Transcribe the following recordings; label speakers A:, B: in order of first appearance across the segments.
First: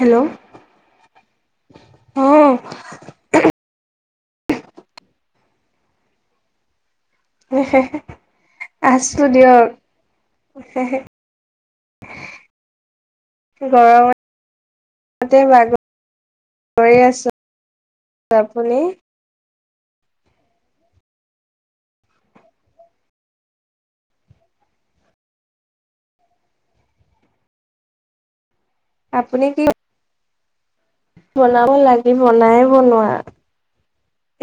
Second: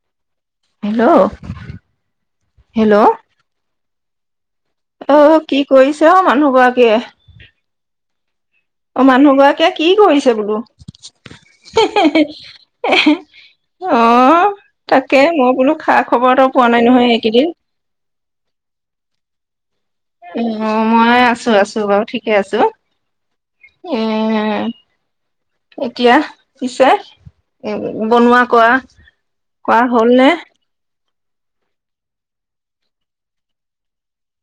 A: Hello
B: hello
A: অ
B: hello অ কি কৰিছে অ মানুহ গৰাকীয়ে। অ
A: আছো
B: মানুহ গৰাকীয়ে
A: দিয়ক
B: কি কৰিছে বোলো
A: গৰমতে
B: আহ তাকে মই বোলো
A: বাগৰি
B: খা খবৰ এটা পোৱা নাই নহয়
A: আছো
B: এইকেইদিন।
A: আপুনি।
B: উ মই আছো আছো বাৰু ঠিকে আছো এ এতিয়া পিছে বনোৱা কোৱা।
A: আপুনি কি
B: কৰা হ'ল নে।
A: বনাব লাগিব নাই বনোৱা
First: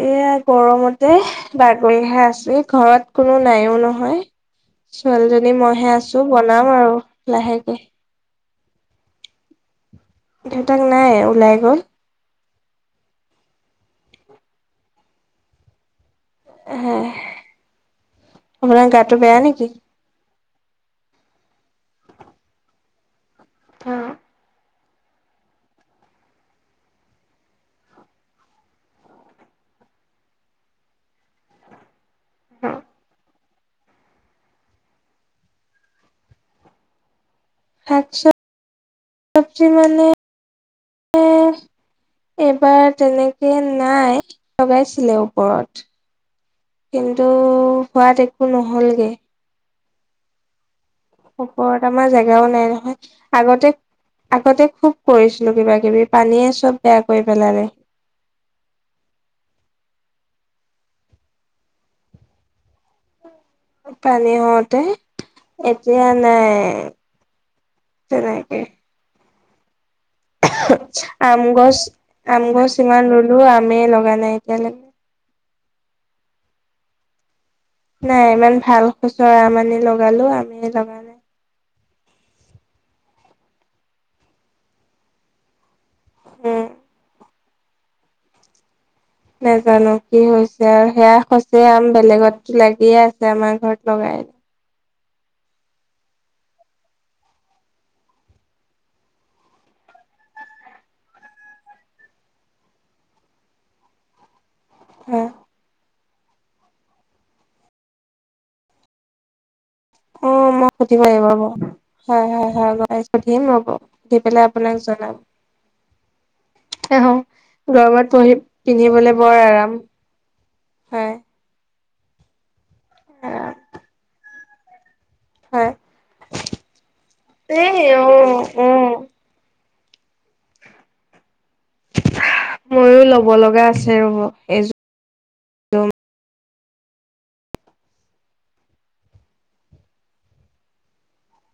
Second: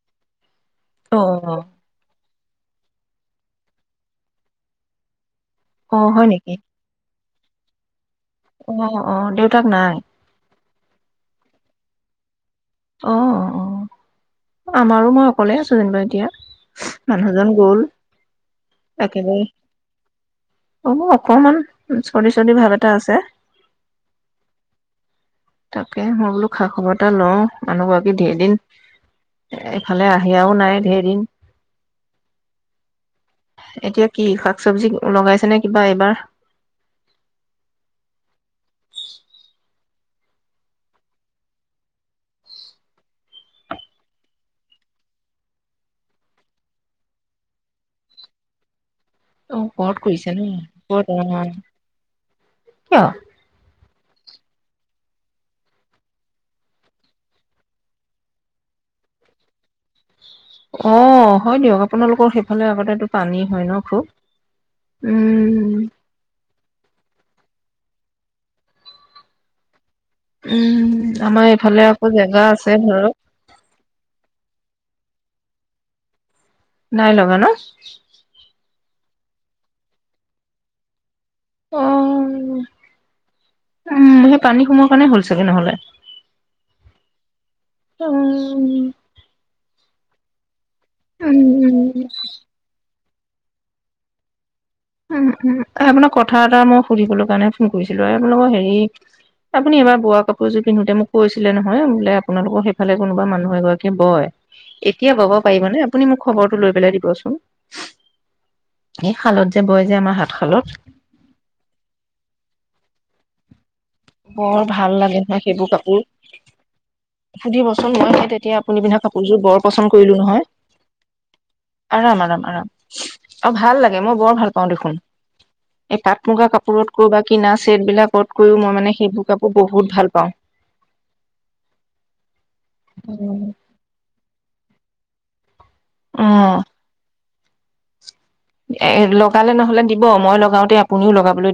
A: এয়া গৰমতে
B: অ
A: বাগৰিহে আছো। ঘৰত কোনো নাইও নহয় ছোৱালী যদি আ মইহে
B: অ হয়
A: আছো বনাম আৰু লাহেকে
B: আহ আহ দেউতাক নাই।
A: দেহঁতাক নাই ওলাই গ'ল
B: অ অ আমাৰো মই অকলে আছো যেনিবা এতিয়া মানুহজন গ'ল
A: [inaudible] আপোনাৰ গাটো বেয়া
B: একেবাৰে
A: নেকি
B: অ অকণমান চৰ্দি চৰ্দি ভাৱ এটা আছে
A: অ
B: তাকে মই বোলো খা খবৰ এটা লওঁ মানুহগৰাকী ধেৰ দিন এইফালে আহিয়াও নাই ধেৰ দিন
A: অ [inaudible]
B: এতিয়া কি শাক চবজি লগাইছেনে কিবা এইবাৰ
A: শাক [unintelligible] চবজি মানে এবাৰ তেনেকে নাই লগাইছিলে ওপৰত কিন্তু সোৱাদ একো নহলগে
B: কত কৰিছে নো
A: ওপৰত আমাৰ জেগাও নাই নহয়
B: কিয়
A: আগতে আগতে খুব কৰিছিলো কিবা কিবি পানীয়ে চব বেয়া কৰি পেলালে
B: অ হয় দিয়ক আপোনালোকৰ সেইফালে আগতেটো
A: পানী হওঁতে
B: উম
A: এতিয়া নাই তেনেকে
B: উম
A: [unintelligible] আম
B: আমাৰ
A: গছ
B: এইফালে আকৌ জেগা
A: আম
B: আছে
A: গছ ইমান
B: ধৰক
A: ৰুলো আমে লগা নাই [unintelligible]
B: নাই লগা ন
A: নাই ইমান ভাল খচৰা আম আনি লগালো আমেই লগা নাই
B: অ উম সেই পানী সোমোৱাৰ কাৰণে হ'ল চাগে নহ'লে
A: উম
B: অ উ
A: নেজানো কি হৈছে আৰু সেয়া
B: উম
A: সচ
B: উম
A: আম বেলেগতো লাগিয়ে আছে আমাৰ ঘৰত লগাই
B: উ উম আপোনাক কথা এটা মই সুধিবলৈ কাৰণে ফোন কৰিছিলো আপোনালোকৰ হেৰি আপুনি এইবাৰ বোৱা কাপোৰযোৰ পিন্ধোতে মোক কৈছিলে নহয় বোলে আপোনালোকৰ সেইফালে কোনোবা মানুহ এগৰাকী বয় এতিয়া
A: নাই
B: বব পাৰিব নে আপুনি মোক খবৰটো লৈ পেলাই দিবচোন [unintelligible] আমাৰ
A: অ মই
B: হাতশালত।
A: সুধিব আহি ৰব হয় হয় হয় সুধিম ৰ'ব সুধি পেলাই
B: বৰ
A: আপোনাক
B: ভাল
A: জনাম
B: লাগে নহয় সেইবোৰ কাপোৰ
A: [unintelligible]
B: সুধিবচোন মই
A: গৰমত
B: সেই
A: পি
B: তেতিয়া আপুনি পিন্ধা
A: পিন্ধিবলে
B: কাপোৰযোৰ
A: বৰ আৰাম
B: পচন্দ কৰিলো নহয়।
A: হয়
B: আৰাম আৰাম আৰাম [unintelligible] অ
A: আৰাম
B: ভাল লাগে মোক বৰ ভাল। ব [unintelligible] পাও দেখোন।
A: হয়
B: এই পাট মুগা কাপোৰতকৈ বা কিনা
A: এই
B: চেট
A: অ
B: বিলাকতকৈও
A: অ
B: মই মানে সেইবোৰ কাপোৰ [unintelligible] বহুত ভাল পাওঁ
A: [unintelligible] ময়ো ল'ব লগা আছে, ৰব এইযোৰ
B: অ' এই লগালে নহলে দিব, মই লগাওতে আপুনিও লগাবলৈ [unintelligible]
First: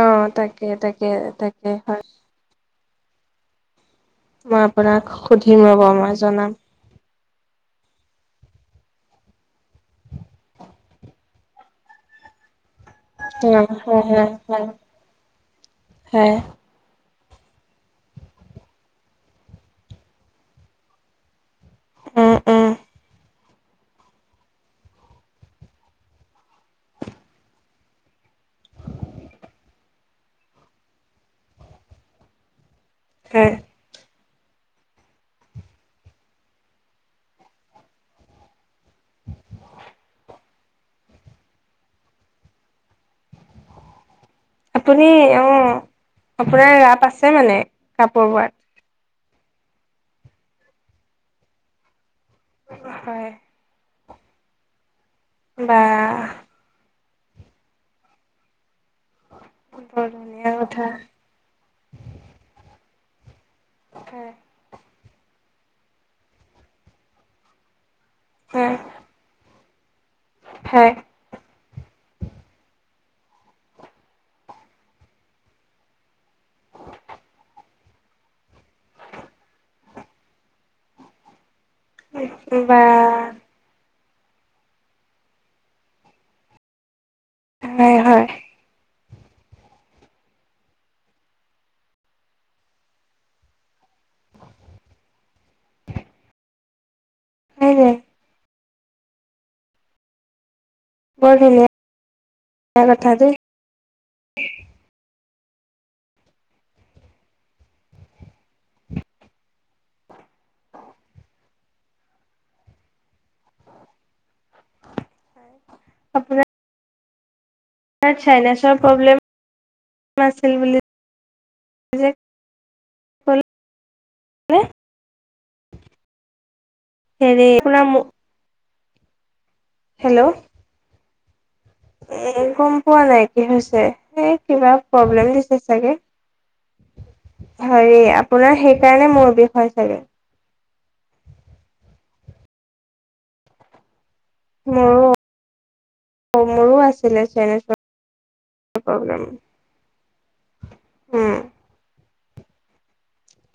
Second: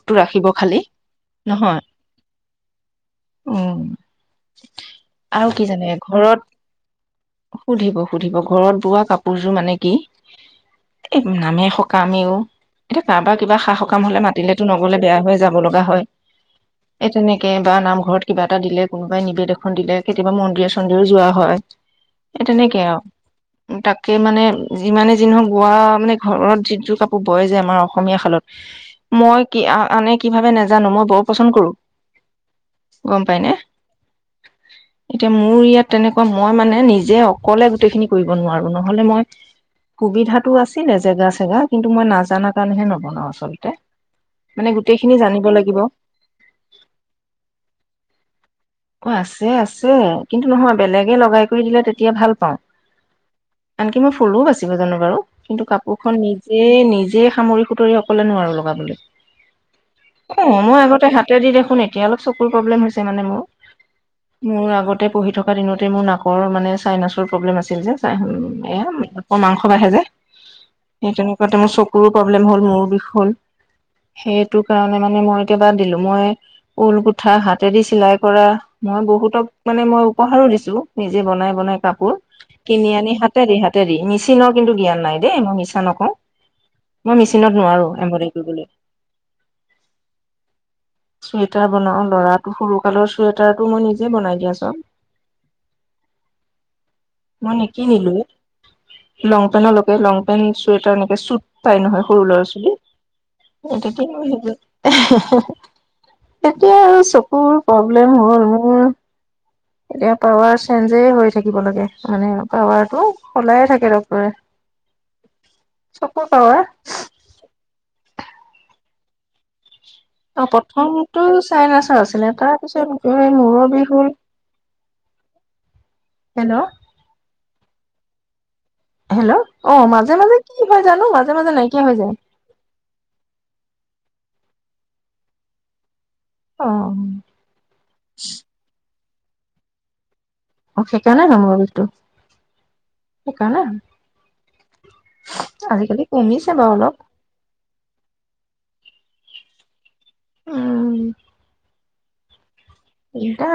A: অ'
B: ৰাখিব
A: তাকে,
B: খালি
A: তাকে, তাকে
B: নহয়
A: হয়।
B: উম
A: মই আপোনাক
B: আৰু কি
A: সুধিম ৰব,
B: জানে
A: মই
B: ঘৰত
A: জনাম।
B: সুধিব সুধিব, ঘৰত বোৱা কাপোৰযোৰ মানে কি? এ' নামে সকামে অ' এ' কাৰোবাৰ
A: হয়
B: কিবা সা
A: হয়
B: -সকাম হলে
A: হয় হয়
B: মাতিলেতো নগলে বেয়া হৈ, যাব লগা হয়। এই তেনেকে বা নামঘৰত কিবা এটা দিলে, কোনোবাই নিবেদ এখন দিলে, কেতিয়াবা মন্দিৰ চন্দিৰেও যোৱা হয়।
A: উম
B: এই
A: উম
B: তেনেকে আৰু। তাকেই মানে, যিমানে যি নহওঁক। বোৱা মানে ঘৰত যিযো কাপোৰ বই যে, আমাৰ অসমীয়া শালত। মই কি কি আনে কি ভাবে নাজানো, মই বৰ পচন্দ কৰো। গম
A: হয়
B: পাইনে? এতিয়া মোৰ ইয়াত তেনেকুৱা, মই মানে নিজে অকলে গোটেইখিনি কৰিব নোৱাৰো। নহলে মই সুবিধাত। টো আছিলে জেগা- চেগা। কিন্তু মই নাজানা কাৰণেহে নবনাও আচলতে। মানে
A: আপুনি,
B: গোটেইখিনি জানিব
A: অ',
B: লাগিব
A: আপোনাৰ ৰাপ আছে মানে কাপোৰ বোৱাত।
B: অ' আছে-আছে, কিন্তু নহয়, বেলেগে লগাই কৰি দিলে তেতিয়া ভাল। ক'
A: হয়
B: আনকি। মই ফুলো বাচিব জানো বাৰু। কিন্তু কাপোৰ খন
A: বা
B: নিজে নিজে। নিজে সামৰি সুতৰি অকলে নোৱাৰো লগাবলৈ।
A: বৰ ধুনীয়া
B: অ' মই
A: কথা
B: আগতে হাতে দি দেখোন এতিয়া অলপ চকুৰ প্ৰব্লেম হৈছে। যে মানে মোৰ।
A: হয়
B: মোৰ আগত। পঢ়ি থকা দিনতে মোৰ নাকৰ মানে চাইনাছৰ প্ৰব্লেম আছিল যে, চে
A: হয়
B: এ মাংস বাঢ়ে যে।
A: হয়
B: সেই তেনেকুৱাতে মোৰ চকুৰো প্ৰব্লেম হ'ল মোৰ বিষয়ে হল সেইটো কাৰণে মানে মই এতিয়া দিলো। মই ঊল গুঠা হাতেদি চিলাই। পৰা মই বহুতক মানে মই উপহাৰো দিছো, নিজে বনাই বনাই। কাপোৰ
A: বা
B: কিনি আনি। হাতেদি হাতেদি নিচ [unintelligible] চীনৰ কিন্তু জ্ঞান নাই দেই মই মিছা নকওঁ। মই মেচিনত নোৱাৰো
A: হয় হয়
B: এম্বডাৰিং কৰিবলৈ। চুৱেটাৰ বনাও লৰাটো সৰু। কালৰ চুৱেটাৰটো মই নিজে বনাই দিয়া চব। মানে কি
A: যে
B: নিলো। লং পেন্টৰ লকে লং পেণ্ট। চুৱেটাৰ নকয়
A: বৰ
B: চুটাৰ
A: ধুনীয়া
B: নহয় সৰু ল'ৰা ছোৱালী।
A: কথা দেই
B: তেতিয়া আৰু চকুৰ। প্ৰব্লেম হ'ল মোৰ। এতিয়া পাৱাৰ চেঞ্জেই হৈ থাকিব লাগে, মানে পাৱাৰটো সলায়ে থাকে ডক্টৰে। চকুৰ পাৱাৰ।
A: অ', চাইনাচৰ প্ৰব্লেম।
B: অ',
A: আছিল বুলি
B: প্ৰথমতটো চাইনাচৰ
A: যে
B: আছিলে। তাৰপিছত এই
A: ক'লে
B: মূৰৰ বিহ হ'ল।
A: [unintelligible]
B: হেল্ল'
A: হেৰি, শুনা‍ মো
B: হেল্ল' অ', মাজে
A: হেল্ল'
B: মাজে কি হয় জানো? মাজে [unintelligible] নাই।
A: এ, গম পোৱা নাই কি হৈছে। এ, কিবা প্ৰব্লেম দিছে চাগে।
B: অ। অ
A: হেৰি, আপোনাৰ সেইকাৰণে মূৰৰ বিষ হয় চাগে।
B: অ', সেইকাৰণে নো মবাইলটো। সেইকাৰণে হয়।
A: মোৰো।
B: কমিছে বাৰু
A: মোৰো
B: অলপ
A: আছিলে চাইনাচ প্ৰব [unintelligible]
B: উম। [unintelligible] কা।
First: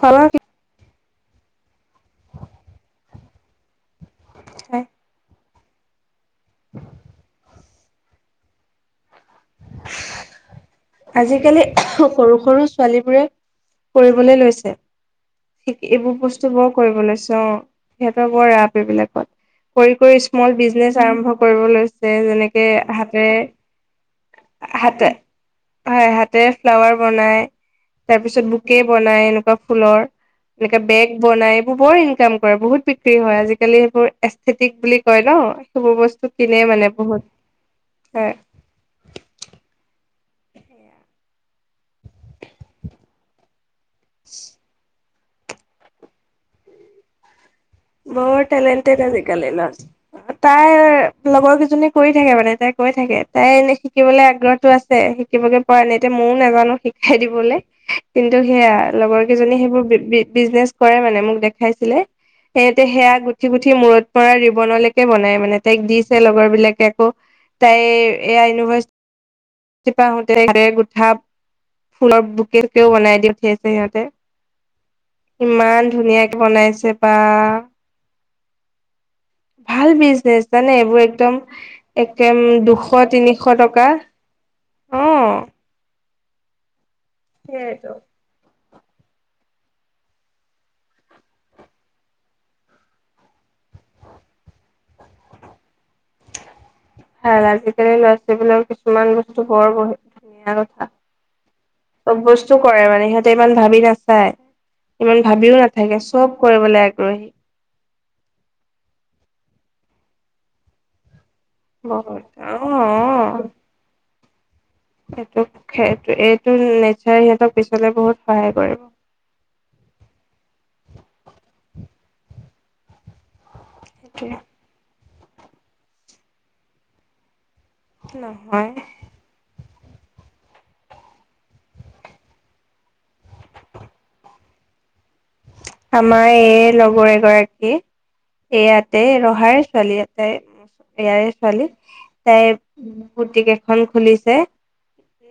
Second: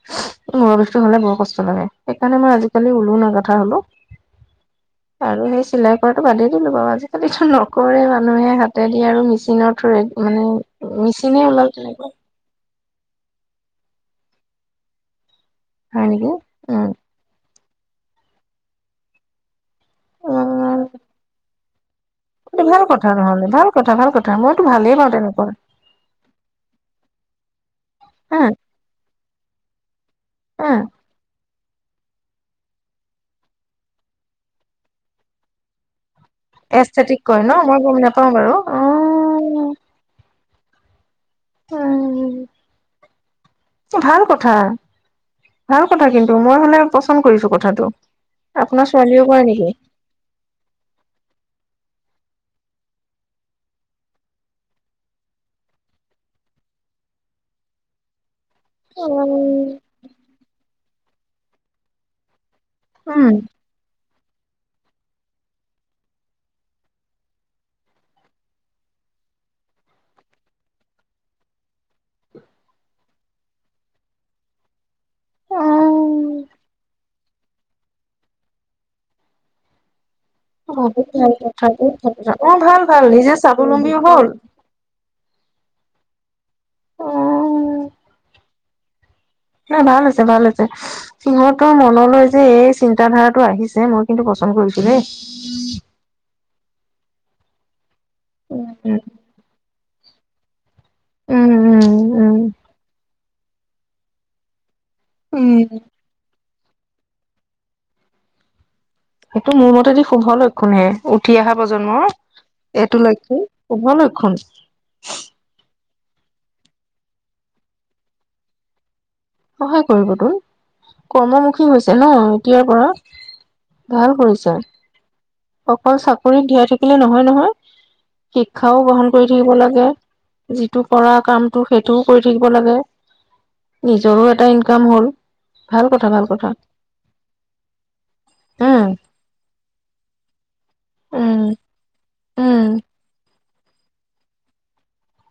A: খোৱা বোৱা
B: মই বে সেইতো হ'লে বহু কষ্ট লাগে। সেই কাৰণে মই আজিকালি ঊলো নাগাথা হ'লো।
A: [unintelligible]
B: আৰু সেই চিলাক কৰাটো বাদেই দিলো বাৰু। আজিকালিটো ন কৰে মানুহে হাতে দি আৰু মিছ নৰ থ্ৰুৰে। মানে মেচিনে
A: আজিকালি
B: উলা
A: সৰু সৰু ছোৱালীবোৰে কৰিবলৈ লৈছে। থিক
B: হয়
A: এইবোৰ
B: নেকি
A: বস্তু বৰ
B: উম
A: কৰিব লৈছে অ সিহঁতৰ বৰ ৰাপ এইবিলাকত কৰি কৰি স্মল বিজনেচ আৰম্ভ কৰিবলৈ
B: ভাল কথা নহলে ভাল কথা ভাল কথা মইতো ভালেই
A: হাতে
B: পাওঁ তেনেকুৱা
A: হয় হাতে ফ্লাৱাৰ বনাই তাৰ
B: হা
A: পিছত বুকে বনাই নাই এনেকুৱা ফুলৰ
B: হা
A: একে বেগ বনাই বৰ ইনকাম কৰে বহুত বিক্ৰী হয় আজিকালি সেইবোৰ এেস্তিটিক বুলি কয় ন, সেইবোৰ বস্তু কিনে মানে
B: অস্থেটিক
A: বহুত
B: কয় ন মই গম নোপাও
A: হয়
B: বাৰু অ উম, ভাল কথা ভাল কথা কিন্তু মই হ'লে পচন্দ কৰিছো কথা
A: বৰ টেলেণ্টেড আজিকালি ন তাই লগৰ কেইজনী কৰি থাকে মানে তাই কৈ থাকে তাই এনেই শিকিবলৈ আগ্ৰহটো আছে শিকিবগে প নাই এতিয়া ময়ও নাজানো শিকাই দিবলৈ কিন্তু সেয়া লগৰ কেইজনী সেইবোৰ বি-বি বিজনেচ কৰে মানে মোক দেখাইছিলে সেহতে সেয়া
B: উম
A: গুঠি গুঠি মূৰত পৰা ৰিবনলৈকে বনাই মানে তাইক দিছে লগৰ বিলাকে আকৌ তাই এয়া ইউনিভাৰ্চি আহতে গোঠা ফুলৰ বুকেকেও বনাই দি উঠি আছে সিহঁতে
B: অ
A: ইমান ধুনীয়াকে বনাইছে বা ভাল বিজ চ নে এইবোৰ
B: বহুত ভাল
A: একদম
B: কথা বহুত ভাল কথা
A: একেম
B: অ ভাল
A: দুশ
B: ভাল নিজে
A: তিনিশ টকা
B: স্বাৱলম্বী হ'ল
A: অ সেইটো
B: ন ভাল আছে ভাল আছে সিহঁতৰ মনলৈ যে এই চিন্তাধাৰাটো আহিছে মই কিন্তু পচন্দ কৰিছো দেই
A: হ [unintelligible] লৰাোৱালবলাকৰ
B: উম
A: কিছুমান বস্তু বৰ বহে [unintelligible] ধন কথা
B: উম
A: চব
B: উম উম
A: বস্তু কৰে মানে সিহঁত ইমান ভাবি নাচায় ইমান ভাবিও নাথাকে চব কৰিবলৈ আগ্ৰহী
B: সেইটো মোৰ মতেদি শুভ লক্ষণ হে উঠি অহা প্ৰজন্মৰ
A: বহুত অ
B: এইটো লক্ষণ কুভৰ লক্ষণ
A: এইটো এইটো নেচাৰে সিহঁতক পিছলে বহুত সহায় কৰে
B: সহায় কৰিব তোৰ কৰ্মমুখী হৈছে ন এতিয়াৰ পৰা ভাল
A: সেইটোৱে
B: কৰিছা। অকল চাকৰি দিয়াই থাকিলে নহয়, নহয়।
A: নহয়
B: শিক্ষাও গ্ৰহণ কৰি থাকিব লাগে। যিটো কৰা কামটো সেইটোও কৰি থাকিব লাগে, নিজৰো এটা ইনকাম হ'ল। ভাল কথা ভাল
A: আমাৰ এ
B: কথা
A: লগৰ এগৰাকী।
B: উম
A: ইয়াতে ৰহাৰ ছোৱালী। তে, উম। ইয়াৰে
B: উম।
A: ছোৱালী। তাই
B: উম
A: বহুত ভৌতিক এখন খুলিছে।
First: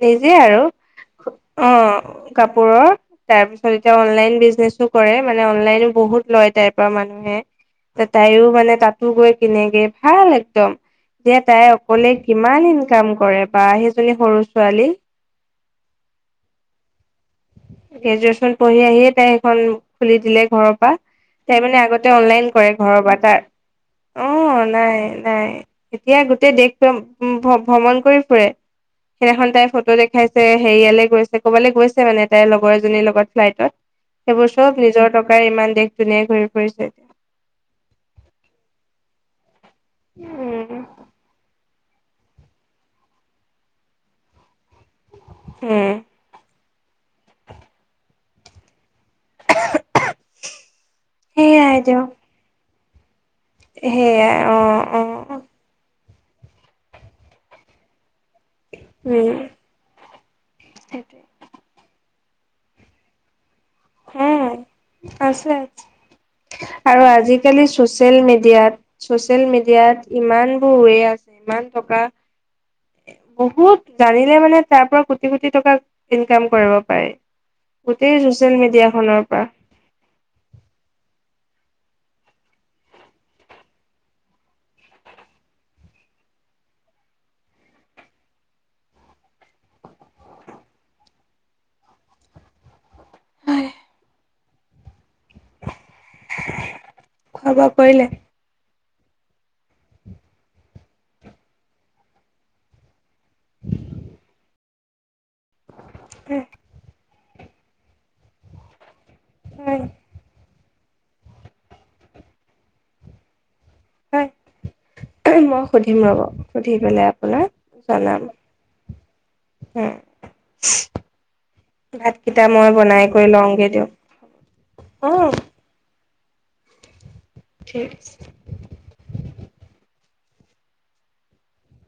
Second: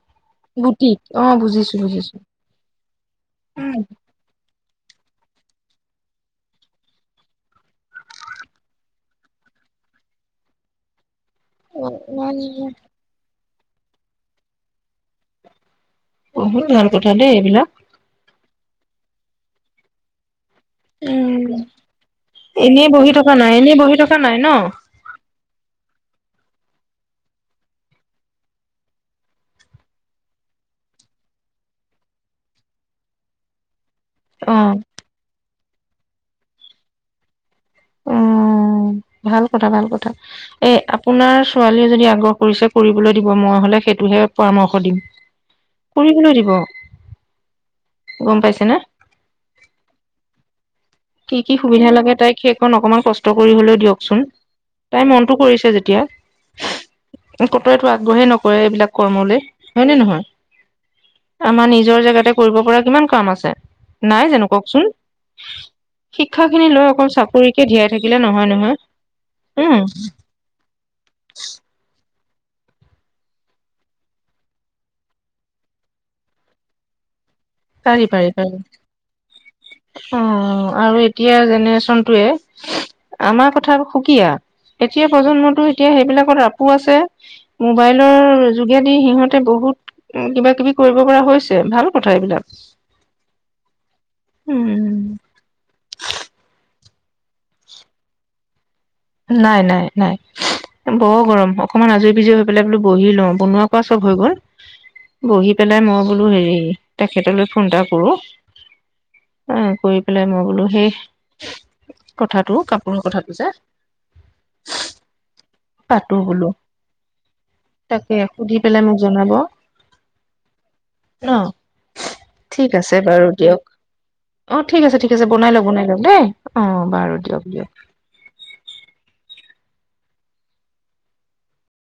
A: নিজে আৰু,
B: বুটিক অ বুজিছো বুজিছো।
A: অ', কাপোৰৰ তাৰপিছত এতিয়া অনলাইন বুচিয়েষ্ণেছো কৰে মানে অনলাইনো বহুত লয় তাইৰ পৰা মানুহে, এতিয়া তাইৰো মানে তাতো গৈ কিনেগে, ভাল একদম। এতিয়া তাই অকলে কিমান ইনকাম কৰে। বা সেইজনী সৰু ছোৱালী।
B: বহুত ভাল কোঠা দেই এইবিলাক।
A: গ্ৰেজুৱেচন পঢ়ি আহিয়ে তাই সেইখন খুলি দিলে। ঘৰৰ পৰা, তাই মানে আগতে অনলাইন কৰে
B: এনেই
A: ঘৰৰ
B: বহি
A: পৰা,
B: থকা
A: তাৰ,
B: নাই এনেই বহি থকা নাই ন?
A: অ', নাই, নাই। এতিয়া গোটেই দেশখখন ভো ভ্ৰমণ কৰি ফুৰে। সেই দিনাখন তাই ফটো দেখাইছে হেৰিয়ালে গৈছে ক'বালৈ গৈছে মানে তাইৰ লগৰ এজনীৰ লগত ফ্লাইটত।
B: অ
A: চব নিজৰ টকাৰ, ইমান দেশ ধুনীয় ঘূৰি পৰিছে, এতিয়া।
B: উম, ভাল। কথা, ভাল কথা, এ আপোনাৰ ছোৱালী যদি আগ্ৰহ কৰিছে কৰিবলৈ দিব, মই হলে সাইটোহে কৰাম দিম,
A: উম,
B: কৰিবলৈ দিব। গম পাইছে নে?
A: [unintelligible]
B: কি, কি
A: সেইয়াই
B: সুবিধা
A: দিয়ক
B: লাগে তাইক অকমান কছ কষ্ট কৰিবলৈ দিয়কচোন,
A: সেইয়াই অ',
B: তাই মনটো
A: অ'।
B: কৰিছে যেতিয়া। কতয়তটো আগ্ৰহে নক কৰে এইবিলাক
A: উম,
B: কৰ্মলে, হয় নে নহয়?
A: সেইটোৱে
B: আমাৰ নিজ নিজৰ জেগাতে কৰিব পৰা কিমান কাম আছে। নাই জানো,
A: উম।
B: কওকচোন?
A: আছে
B: শিক্ষা খিনি লৈ
A: আৰু
B: অকল চাকৰিকে
A: আজিকালি
B: ধীয়াই
A: চচিয়েল
B: থাকিলে নহয়
A: মিডিয়াত,
B: নহয়
A: চচিয়েল
B: উম।
A: মিডিয়াত ইমানবোৰ ৱে আছে ইমান থটকা বহুত জানিলে মানে তাৰ পৰা কোটি-কোটি টকা ইনকাম কৰিব পাৰি।
B: পাৰি পাৰি
A: গোটেই মিডিয়াখনৰ পৰা।
B: অ', আৰু এইটো এতিয়াাৰ জেনেৰেচন টোৱে, আমাৰ কথা সুকীয়া এতিয়া প্ৰজন্মতো এতিয়া সেইবিলাকত আপো আছে মোবাইলৰ যোগেদি সিহঁতে বহুত কিবা কিবি কৰিব পৰা হৈছে ভাল কথা এইবিলাক। উম
A: খোৱা বোৱা কৰিলে?
B: নাই-নাই-নাই বৰ গৰম। অকমান আজৰি বিজৰি হৈ পেলাই বোলো বহি লওঁ, বনোৱা কোৱা চব হৈ গ'ল। বহি পেলাই মই বোলো
A: হয়,
B: হেৰি তেখেতলৈ ফোন এটা কৰোঁ অ
A: হয়,
B: কৰি পেলাই মই বোলো সেই কথাটো কাপোৰৰ কথাটো যে
A: হয় ওমহ মই সুধিম
B: পাতো
A: ৰ'ব
B: বোলো
A: সুধি পেলাই আপোনাক
B: তাকে
A: জনাম
B: সুধি পেলাই মোক জনাব
A: উম
B: ন
A: ভাতকেইটা
B: ঠিক
A: মই
B: আছে
A: বনাই
B: বাৰু
A: কৰি
B: দিয়ক
A: লওঁগে
B: অ ঠিক আছে ঠিক
A: দিঅক অহ
B: আছে বনাই লওক বনাই লওক দেই অ বাৰু দে
A: ঠিক আছে